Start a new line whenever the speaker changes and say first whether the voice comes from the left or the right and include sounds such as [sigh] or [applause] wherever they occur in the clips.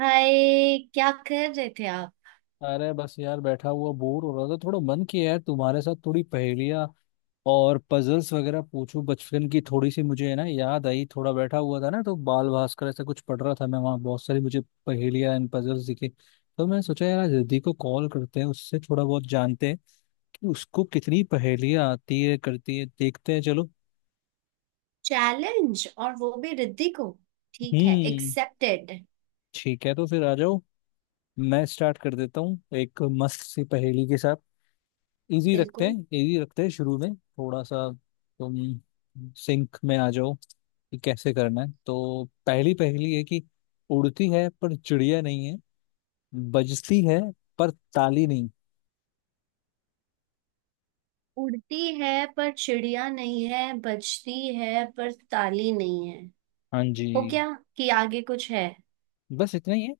right: हाय, क्या कर रहे थे आप।
left: अरे बस यार बैठा हुआ बोर हो रहा था, थोड़ा मन किया है तुम्हारे साथ थोड़ी पहेलियाँ और पजल्स वगैरह पूछूं। बचपन की थोड़ी सी मुझे है ना याद आई, थोड़ा बैठा हुआ था ना तो बाल भास्कर ऐसा कुछ पढ़ रहा था, मैं वहाँ बहुत सारी मुझे पहेलियाँ एंड पजल्स दिखे। तो मैं सोचा यार आज रिद्धि को कॉल करते हैं, उससे थोड़ा बहुत जानते हैं कि उसको कितनी पहेलियाँ आती है करती है, देखते हैं चलो।
right: चैलेंज और वो भी रिद्धि को। ठीक है,
left: हम्म।
right: एक्सेप्टेड।
left: ठीक है तो फिर आ जाओ। मैं स्टार्ट कर देता हूँ एक मस्त सी पहेली के साथ।
right: बिल्कुल।
left: इजी रखते हैं शुरू में थोड़ा सा। तुम सिंक में आ जाओ कि कैसे करना है। तो पहली पहली है कि उड़ती है पर चिड़िया नहीं है, बजती है पर ताली नहीं।
right: उड़ती है पर चिड़िया नहीं है, बजती है पर ताली नहीं है।
left: हाँ जी।
right: हो गया कि आगे कुछ है।
left: बस इतना ही है।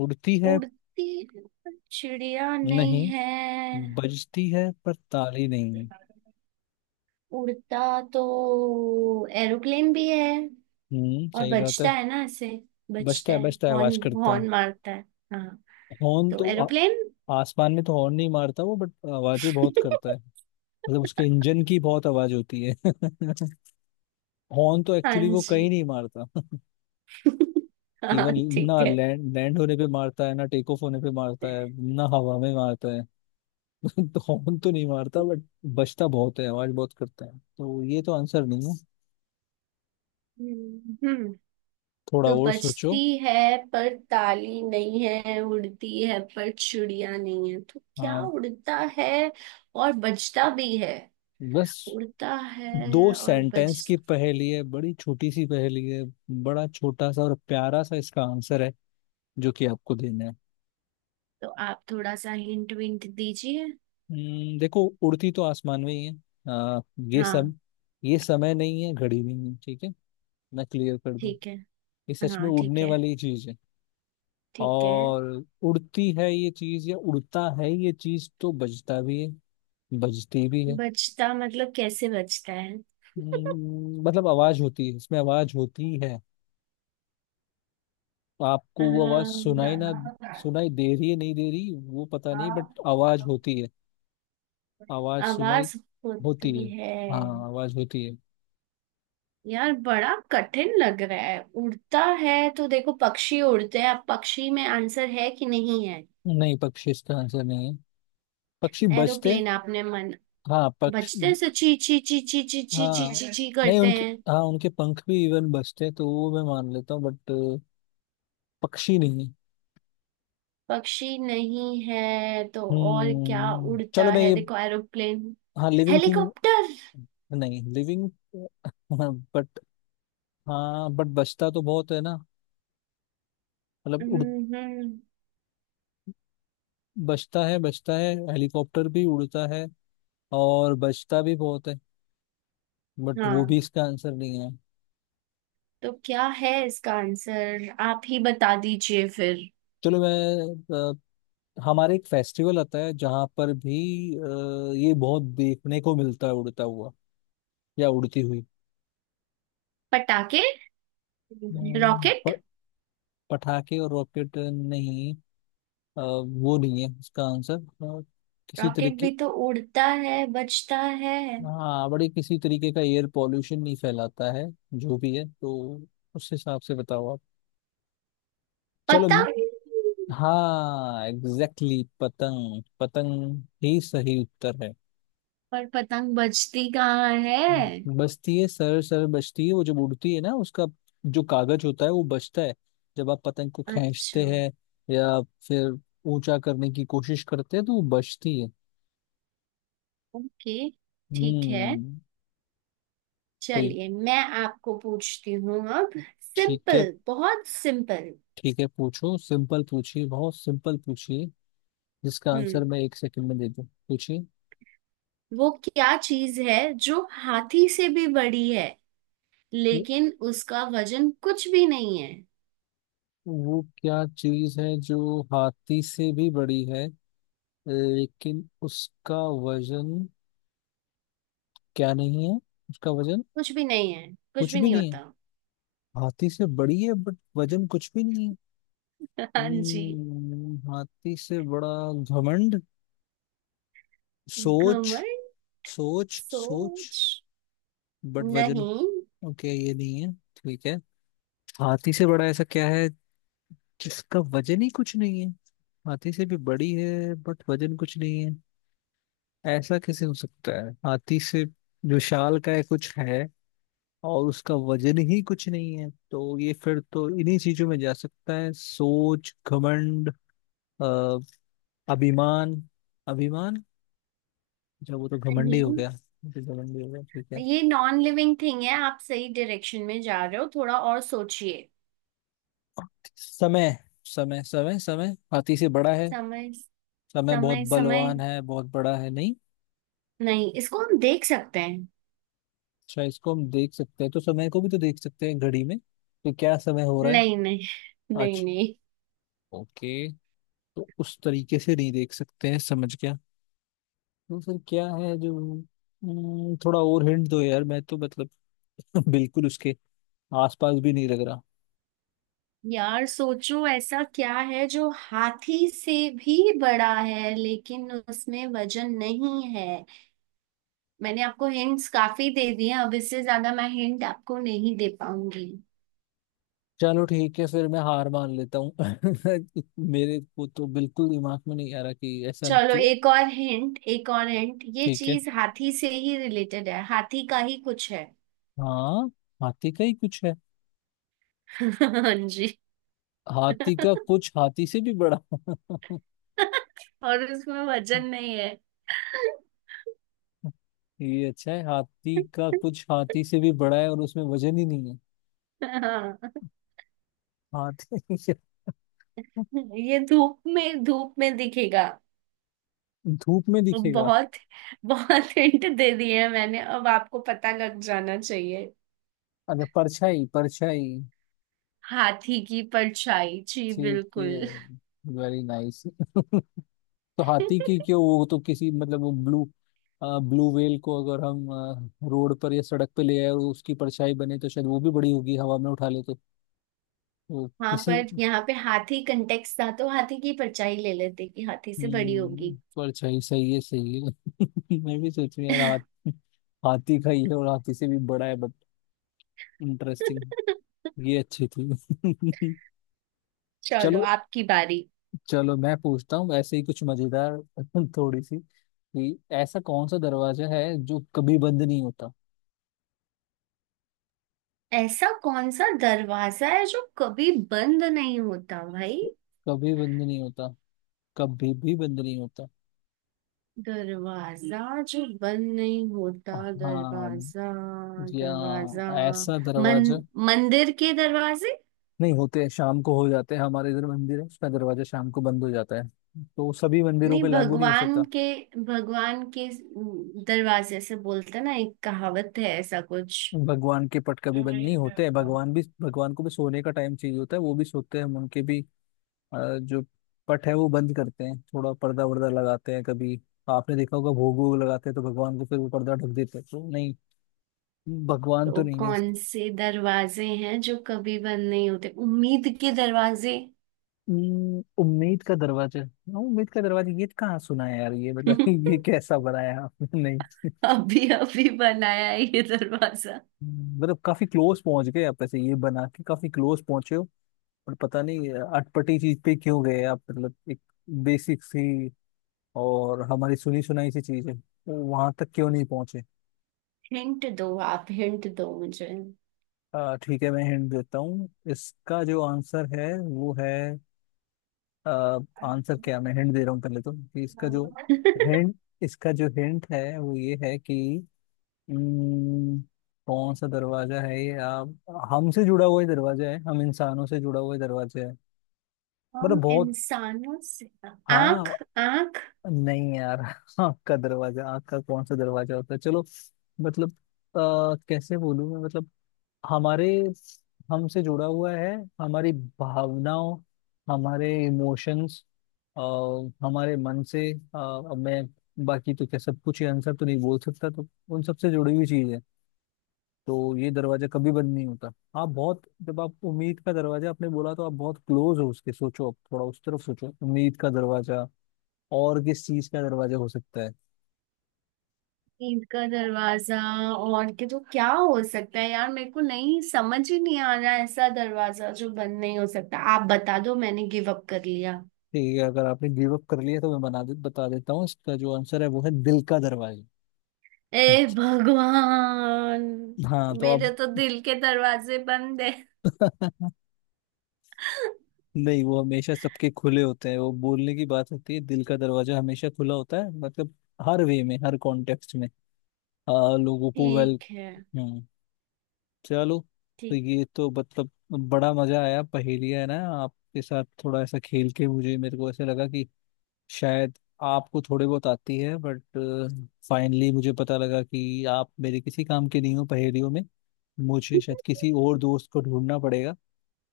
left: उड़ती है।
right: उड़ती है पर चिड़िया नहीं
left: नहीं,
right: है।
left: बजती है पर ताली नहीं है।
right: उड़ता तो एरोप्लेन भी है, और
left: सही बात है।
right: बजता है ना ऐसे,
left: बजता
right: बजता
left: है
right: है
left: बजता है
right: हॉर्न।
left: आवाज करता है।
right: हॉर्न मारता है। हाँ,
left: हॉर्न
right: तो
left: तो आ,
right: एरोप्लेन।
left: आसमान में तो हॉर्न नहीं मारता वो बट आवाजें बहुत करता है।
right: [laughs]
left: मतलब उसके इंजन की बहुत आवाज होती है। [laughs] हॉर्न तो एक्चुअली
right: हाँ
left: वो कहीं
right: जी।
left: नहीं मारता। [laughs]
right: हाँ
left: इवन
right: ठीक
left: ना
right: है।
left: लैंड लैंड होने पे मारता है, ना टेक ऑफ होने पे मारता है, ना हवा में मारता है। [laughs] तो हॉर्न तो नहीं मारता बट बजता बहुत है आवाज बहुत करता है तो ये तो आंसर नहीं है।
right: हम्म
left: थोड़ा
right: तो
left: और
right: बजती
left: सोचो।
right: है पर ताली नहीं है, उड़ती है पर चुड़िया नहीं है, तो क्या
left: हाँ,
right: उड़ता है और बजता भी है।
left: बस
right: उड़ता
left: दो
right: है और बज।
left: सेंटेंस की पहेली है, बड़ी छोटी सी पहेली है। बड़ा छोटा सा और प्यारा सा इसका आंसर है, जो कि आपको देना है।
right: तो आप थोड़ा सा हिंट विंट दीजिए।
left: देखो उड़ती तो आसमान में ही है। आ, ये सम
right: हाँ
left: ये समय नहीं है, घड़ी नहीं है, ठीक है। मैं क्लियर कर दूं।
right: ठीक है।
left: ये सच में
right: हाँ ठीक
left: उड़ने
right: है।
left: वाली चीज है।
right: ठीक है।
left: और उड़ती है ये चीज या उड़ता है ये चीज, तो बजता भी है बजती भी है।
right: बजता मतलब कैसे बजता है। [laughs]
left: मतलब आवाज होती है, इसमें आवाज होती है। आपको वो आवाज
right: हाँ,
left: सुनाई ना, सुनाई दे रही है नहीं दे रही वो पता नहीं बट आवाज होती है। आवाज सुनाई
right: आवाज
left: होती
right: होती
left: है,
right: है।
left: हाँ, आवाज होती है।
right: यार बड़ा कठिन लग रहा है। उड़ता है तो देखो पक्षी उड़ते हैं, अब पक्षी में आंसर है कि नहीं है।
left: नहीं, पक्षी इसका आंसर नहीं है। पक्षी बजते,
right: एरोप्लेन आपने मन।
left: हाँ पक्ष
right: बजते हैं, से ची ची ची ची ची ची ची
left: हाँ,
right: ची ची
left: नहीं,
right: करते
left: उनके
right: हैं।
left: हाँ उनके पंख भी इवन बजते तो वो मैं मान लेता हूँ बट पक्षी नहीं।
right: पक्षी नहीं है तो और क्या उड़ता
left: चलो मैं
right: है,
left: ये,
right: देखो एरोप्लेन,
left: हाँ, लिविंग थिंग।
right: हेलीकॉप्टर।
left: नहीं लिविंग बट, हाँ, बट बचता तो बहुत है ना। मतलब उड़
right: हम्म।
left: बचता है बचता है, हेलीकॉप्टर भी उड़ता है और बचता भी बहुत है, बट वो भी
right: हाँ,
left: इसका आंसर नहीं है।
right: तो क्या है इसका आंसर, आप ही बता दीजिए फिर।
left: चलो, हमारे एक फेस्टिवल आता है जहाँ पर भी ये बहुत देखने को मिलता है उड़ता हुआ या उड़ती हुई।
right: पटाखे।
left: हम्म,
right: रॉकेट।
left: प- पटाखे और रॉकेट नहीं। वो नहीं है उसका आंसर। किसी
right: रॉकेट
left: तरीके,
right: भी तो उड़ता है, बजता है।
left: हाँ, बड़ी किसी तरीके का एयर पॉल्यूशन नहीं फैलाता है जो भी है, तो उस हिसाब से बताओ आप। चलो।
right: पतंग।
left: हाँ एग्जैक्टली पतंग पतंग ही सही उत्तर है।
right: पर पतंग बजती कहाँ है।
left: बचती है, सर सर बचती है, वो जब उड़ती है ना उसका जो कागज होता है वो बचता है। जब आप पतंग को
right: अच्छा।
left: खींचते हैं या फिर ऊंचा करने की कोशिश करते हैं तो वो बचती है।
right: ओके। ठीक है।
left: हम्म। तो
right: चलिए मैं आपको पूछती हूँ अब।
left: ठीक है,
right: सिंपल, बहुत सिंपल।
left: ठीक है, पूछो, सिंपल पूछिए, बहुत सिंपल पूछिए। जिसका आंसर
right: हम्म
left: मैं एक सेकंड में दे दूं, पूछिए।
right: वो क्या चीज है जो हाथी से भी बड़ी है,
left: वो
right: लेकिन उसका वजन कुछ भी नहीं है।
left: वो क्या चीज है जो हाथी से भी बड़ी है, लेकिन उसका वजन क्या नहीं है। उसका वजन
right: कुछ भी नहीं है, कुछ
left: कुछ
right: भी
left: भी
right: नहीं
left: नहीं है।
right: होता।
left: हाथी से बड़ी है बट वजन कुछ भी नहीं है।
right: [laughs] हाँ जी।
left: हाथी से बड़ा घमंड, सोच,
right: घमंड।
left: सोच सोच,
right: सोच।
left: बट वजन।
right: नहीं
left: ओके ये नहीं है, ठीक है। हाथी से बड़ा ऐसा क्या है जिसका वजन ही कुछ नहीं है। हाथी से भी बड़ी है बट वजन कुछ नहीं है, ऐसा कैसे हो सकता है। हाथी से जो शाल का है कुछ है और उसका वजन ही कुछ नहीं है, तो ये फिर तो इन्हीं चीजों में जा सकता है, सोच, घमंड, अ, अभिमान। अभिमान, जब वो तो घमंडी हो
right: नहीं,
left: गया, वो तो घमंडी हो गया, ठीक है।
right: ये नॉन लिविंग थिंग है, आप सही डायरेक्शन में जा रहे हो, थोड़ा और सोचिए।
left: समय समय समय समय, हाथी से बड़ा है
right: समय,
left: समय, बहुत
right: समय, समय।
left: बलवान है, बहुत बड़ा है, नहीं।
right: नहीं, इसको हम देख सकते हैं।
left: अच्छा, इसको हम देख सकते हैं तो समय को भी तो देख सकते हैं, घड़ी में तो क्या समय हो रहा है
right: नहीं नहीं। नहीं
left: आज।
right: नहीं।
left: ओके, तो उस तरीके से नहीं देख सकते हैं, समझ गया। तो सर क्या है जो, थोड़ा और हिंट दो यार, मैं तो मतलब [laughs] बिल्कुल उसके आसपास भी नहीं लग रहा।
right: यार सोचो, ऐसा क्या है जो हाथी से भी बड़ा है, लेकिन उसमें वजन नहीं है। मैंने आपको हिंट्स काफी दे दिए हैं, अब इससे ज्यादा मैं हिंट आपको नहीं दे पाऊंगी।
left: चलो ठीक है, फिर मैं हार मान लेता हूँ। [laughs] मेरे को तो बिल्कुल दिमाग में नहीं आ रहा कि ऐसा
right: चलो
left: क्यों।
right: एक और हिंट, एक और हिंट, ये
left: ठीक है।
right: चीज हाथी से ही रिलेटेड है, हाथी का ही कुछ है।
left: हाँ, हाथी का ही कुछ है,
right: हाँ जी। [laughs]
left: हाथी का कुछ हाथी से भी बड़ा। [laughs]
right: और उसमें वजन नहीं है।
left: ये अच्छा है, हाथी का कुछ हाथी से भी बड़ा है और उसमें वजन ही नहीं है।
right: हाँ।
left: हाथी,
right: ये धूप में, धूप में दिखेगा।
left: [laughs] धूप में दिखेगा।
right: बहुत बहुत हिंट दे दिए हैं मैंने, अब आपको पता लग जाना चाहिए।
left: अच्छा, परछाई परछाई।
right: हाथी की परछाई जी,
left: ठीक
right: बिल्कुल।
left: है, वेरी नाइस। [laughs] तो हाथी की क्यों,
right: [laughs]
left: वो तो किसी, मतलब वो ब्लू, ब्लू व्हेल को अगर हम रोड पर या सड़क पे ले आए और उसकी परछाई बने तो शायद वो भी बड़ी होगी, हवा में उठा ले तो
right: हाँ,
left: किसी।
right: पर यहाँ पे हाथी कंटेक्स्ट था, तो हाथी की परछाई ले लेते कि हाथी से बड़ी होगी।
left: परछाई सही है, सही है। [laughs] मैं भी सोच रही यार, हाथी का ही है और हाथी से भी बड़ा है, इंटरेस्टिंग।
right: [laughs]
left: ये अच्छी थी। [laughs]
right: चलो
left: चलो।
right: आपकी बारी।
left: चलो मैं पूछता हूँ ऐसे ही कुछ मजेदार, [laughs] थोड़ी सी, कि ऐसा कौन सा दरवाजा है जो कभी बंद नहीं होता।
right: ऐसा कौन सा दरवाजा है जो कभी बंद नहीं होता भाई।
left: कभी बंद नहीं होता, कभी भी बंद नहीं होता।
right: दरवाजा जो बंद नहीं होता।
left: हाँ,
right: दरवाजा।
left: या
right: दरवाजा।
left: ऐसा
right: मन।
left: दरवाजा
right: मंदिर के दरवाजे।
left: नहीं होते हैं, शाम को हो जाते हैं, हमारे इधर मंदिर है उसका दरवाजा शाम को बंद हो जाता है, तो सभी मंदिरों
right: नहीं,
left: पे लागू नहीं हो
right: भगवान
left: सकता।
right: के, भगवान के दरवाजे से बोलते ना, एक कहावत है ऐसा कुछ।
left: भगवान के पट कभी बंद नहीं होते हैं, भगवान को भी सोने का टाइम चाहिए होता है, वो भी सोते हैं, उनके भी अ, जो पट है वो बंद करते हैं, थोड़ा पर्दा वर्दा लगाते हैं कभी। आपने देखा होगा, भोग वोग लगाते हैं तो भगवान को फिर वो पर्दा ढक देते हैं, तो नहीं, भगवान तो
right: तो
left: नहीं है।
right: कौन से दरवाजे हैं जो कभी बंद नहीं होते, उम्मीद के दरवाजे।
left: उम्मीद का दरवाजा, हाँ, उम्मीद का दरवाजा, ये कहाँ सुना है यार ये बता। [laughs]
right: [laughs]
left: ये कैसा बनाया आपने, नहीं
right: अभी अभी बनाया है ये दरवाजा।
left: मतलब काफी क्लोज पहुंच गए आप, ऐसे ये बना के काफी क्लोज पहुंचे हो, पर पता नहीं अटपटी चीज पे क्यों गए आप। मतलब एक बेसिक सी और हमारी सुनी सुनाई सी चीज है, वहां तक क्यों नहीं पहुंचे।
right: हिंट दो आप, हिंट दो मुझे।
left: ठीक है, मैं हिंट देता हूँ, इसका जो आंसर है वो है, आंसर क्या, मैं हिंट दे रहा हूँ पहले, तो कि
right: [laughs]
left: हिंट इसका जो हिंट है वो ये है कि, उम्म, कौन सा दरवाजा है ये आप, हमसे जुड़ा हुआ ही दरवाजा है, हम इंसानों से जुड़ा हुआ ही दरवाजा है,
right: हम
left: मतलब बहुत,
right: इंसानों से। आंख,
left: हाँ।
right: आंख।
left: नहीं यार, [laughs] आँख का दरवाजा, आँख का कौन सा दरवाजा होता है, चलो मतलब, कैसे बोलूँ मैं, मतलब हमारे हमसे जुड़ा हुआ है, हमारी भावनाओं, हमारे इमोशंस, हमारे मन से। अब मैं बाकी तो क्या सब कुछ ही आंसर तो नहीं बोल सकता, तो उन सब से जुड़ी हुई चीज है, तो ये दरवाजा कभी बंद नहीं होता। आप बहुत जब आप उम्मीद का दरवाजा आपने बोला, तो आप बहुत क्लोज हो उसके, सोचो, आप थोड़ा उस तरफ सोचो, उम्मीद का दरवाजा और किस चीज का दरवाजा हो सकता है।
right: ईंट का दरवाजा और के तो क्या हो सकता है यार, मेरे को नहीं, समझ ही नहीं आ रहा है। ऐसा दरवाजा जो बंद नहीं हो सकता, आप बता दो, मैंने गिव अप कर लिया।
left: ठीक है, अगर आपने गिव अप कर लिया तो मैं बता देता हूँ, इसका जो आंसर है वो है दिल का दरवाजा।
right: ए भगवान,
left: हाँ तो आप,
right: मेरे तो दिल के दरवाजे बंद है।
left: [laughs] नहीं वो हमेशा सबके खुले होते हैं, वो बोलने की बात होती है, दिल का दरवाजा हमेशा खुला होता है, मतलब हर वे में, हर कॉन्टेक्स्ट में। लोगों को वेल।
right: ठीक है।
left: हम्म। चलो। तो
right: ठीक।
left: ये तो मतलब बड़ा मजा आया पहेलियाँ, है ना, आपके साथ थोड़ा ऐसा खेल के मुझे मेरे को ऐसा लगा कि शायद आपको थोड़े बहुत आती है, बट फाइनली मुझे पता लगा कि आप मेरे किसी काम के नहीं हो पहेलियों में। मुझे शायद किसी और दोस्त को ढूंढना पड़ेगा,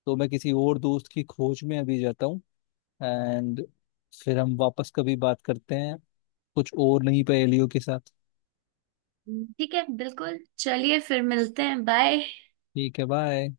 left: तो मैं किसी और दोस्त की खोज में अभी जाता हूँ, एंड फिर हम वापस कभी बात करते हैं, कुछ और, नहीं पहेलियों के साथ।
right: ठीक है बिल्कुल, चलिए फिर मिलते हैं, बाय।
left: ठीक है, बाय।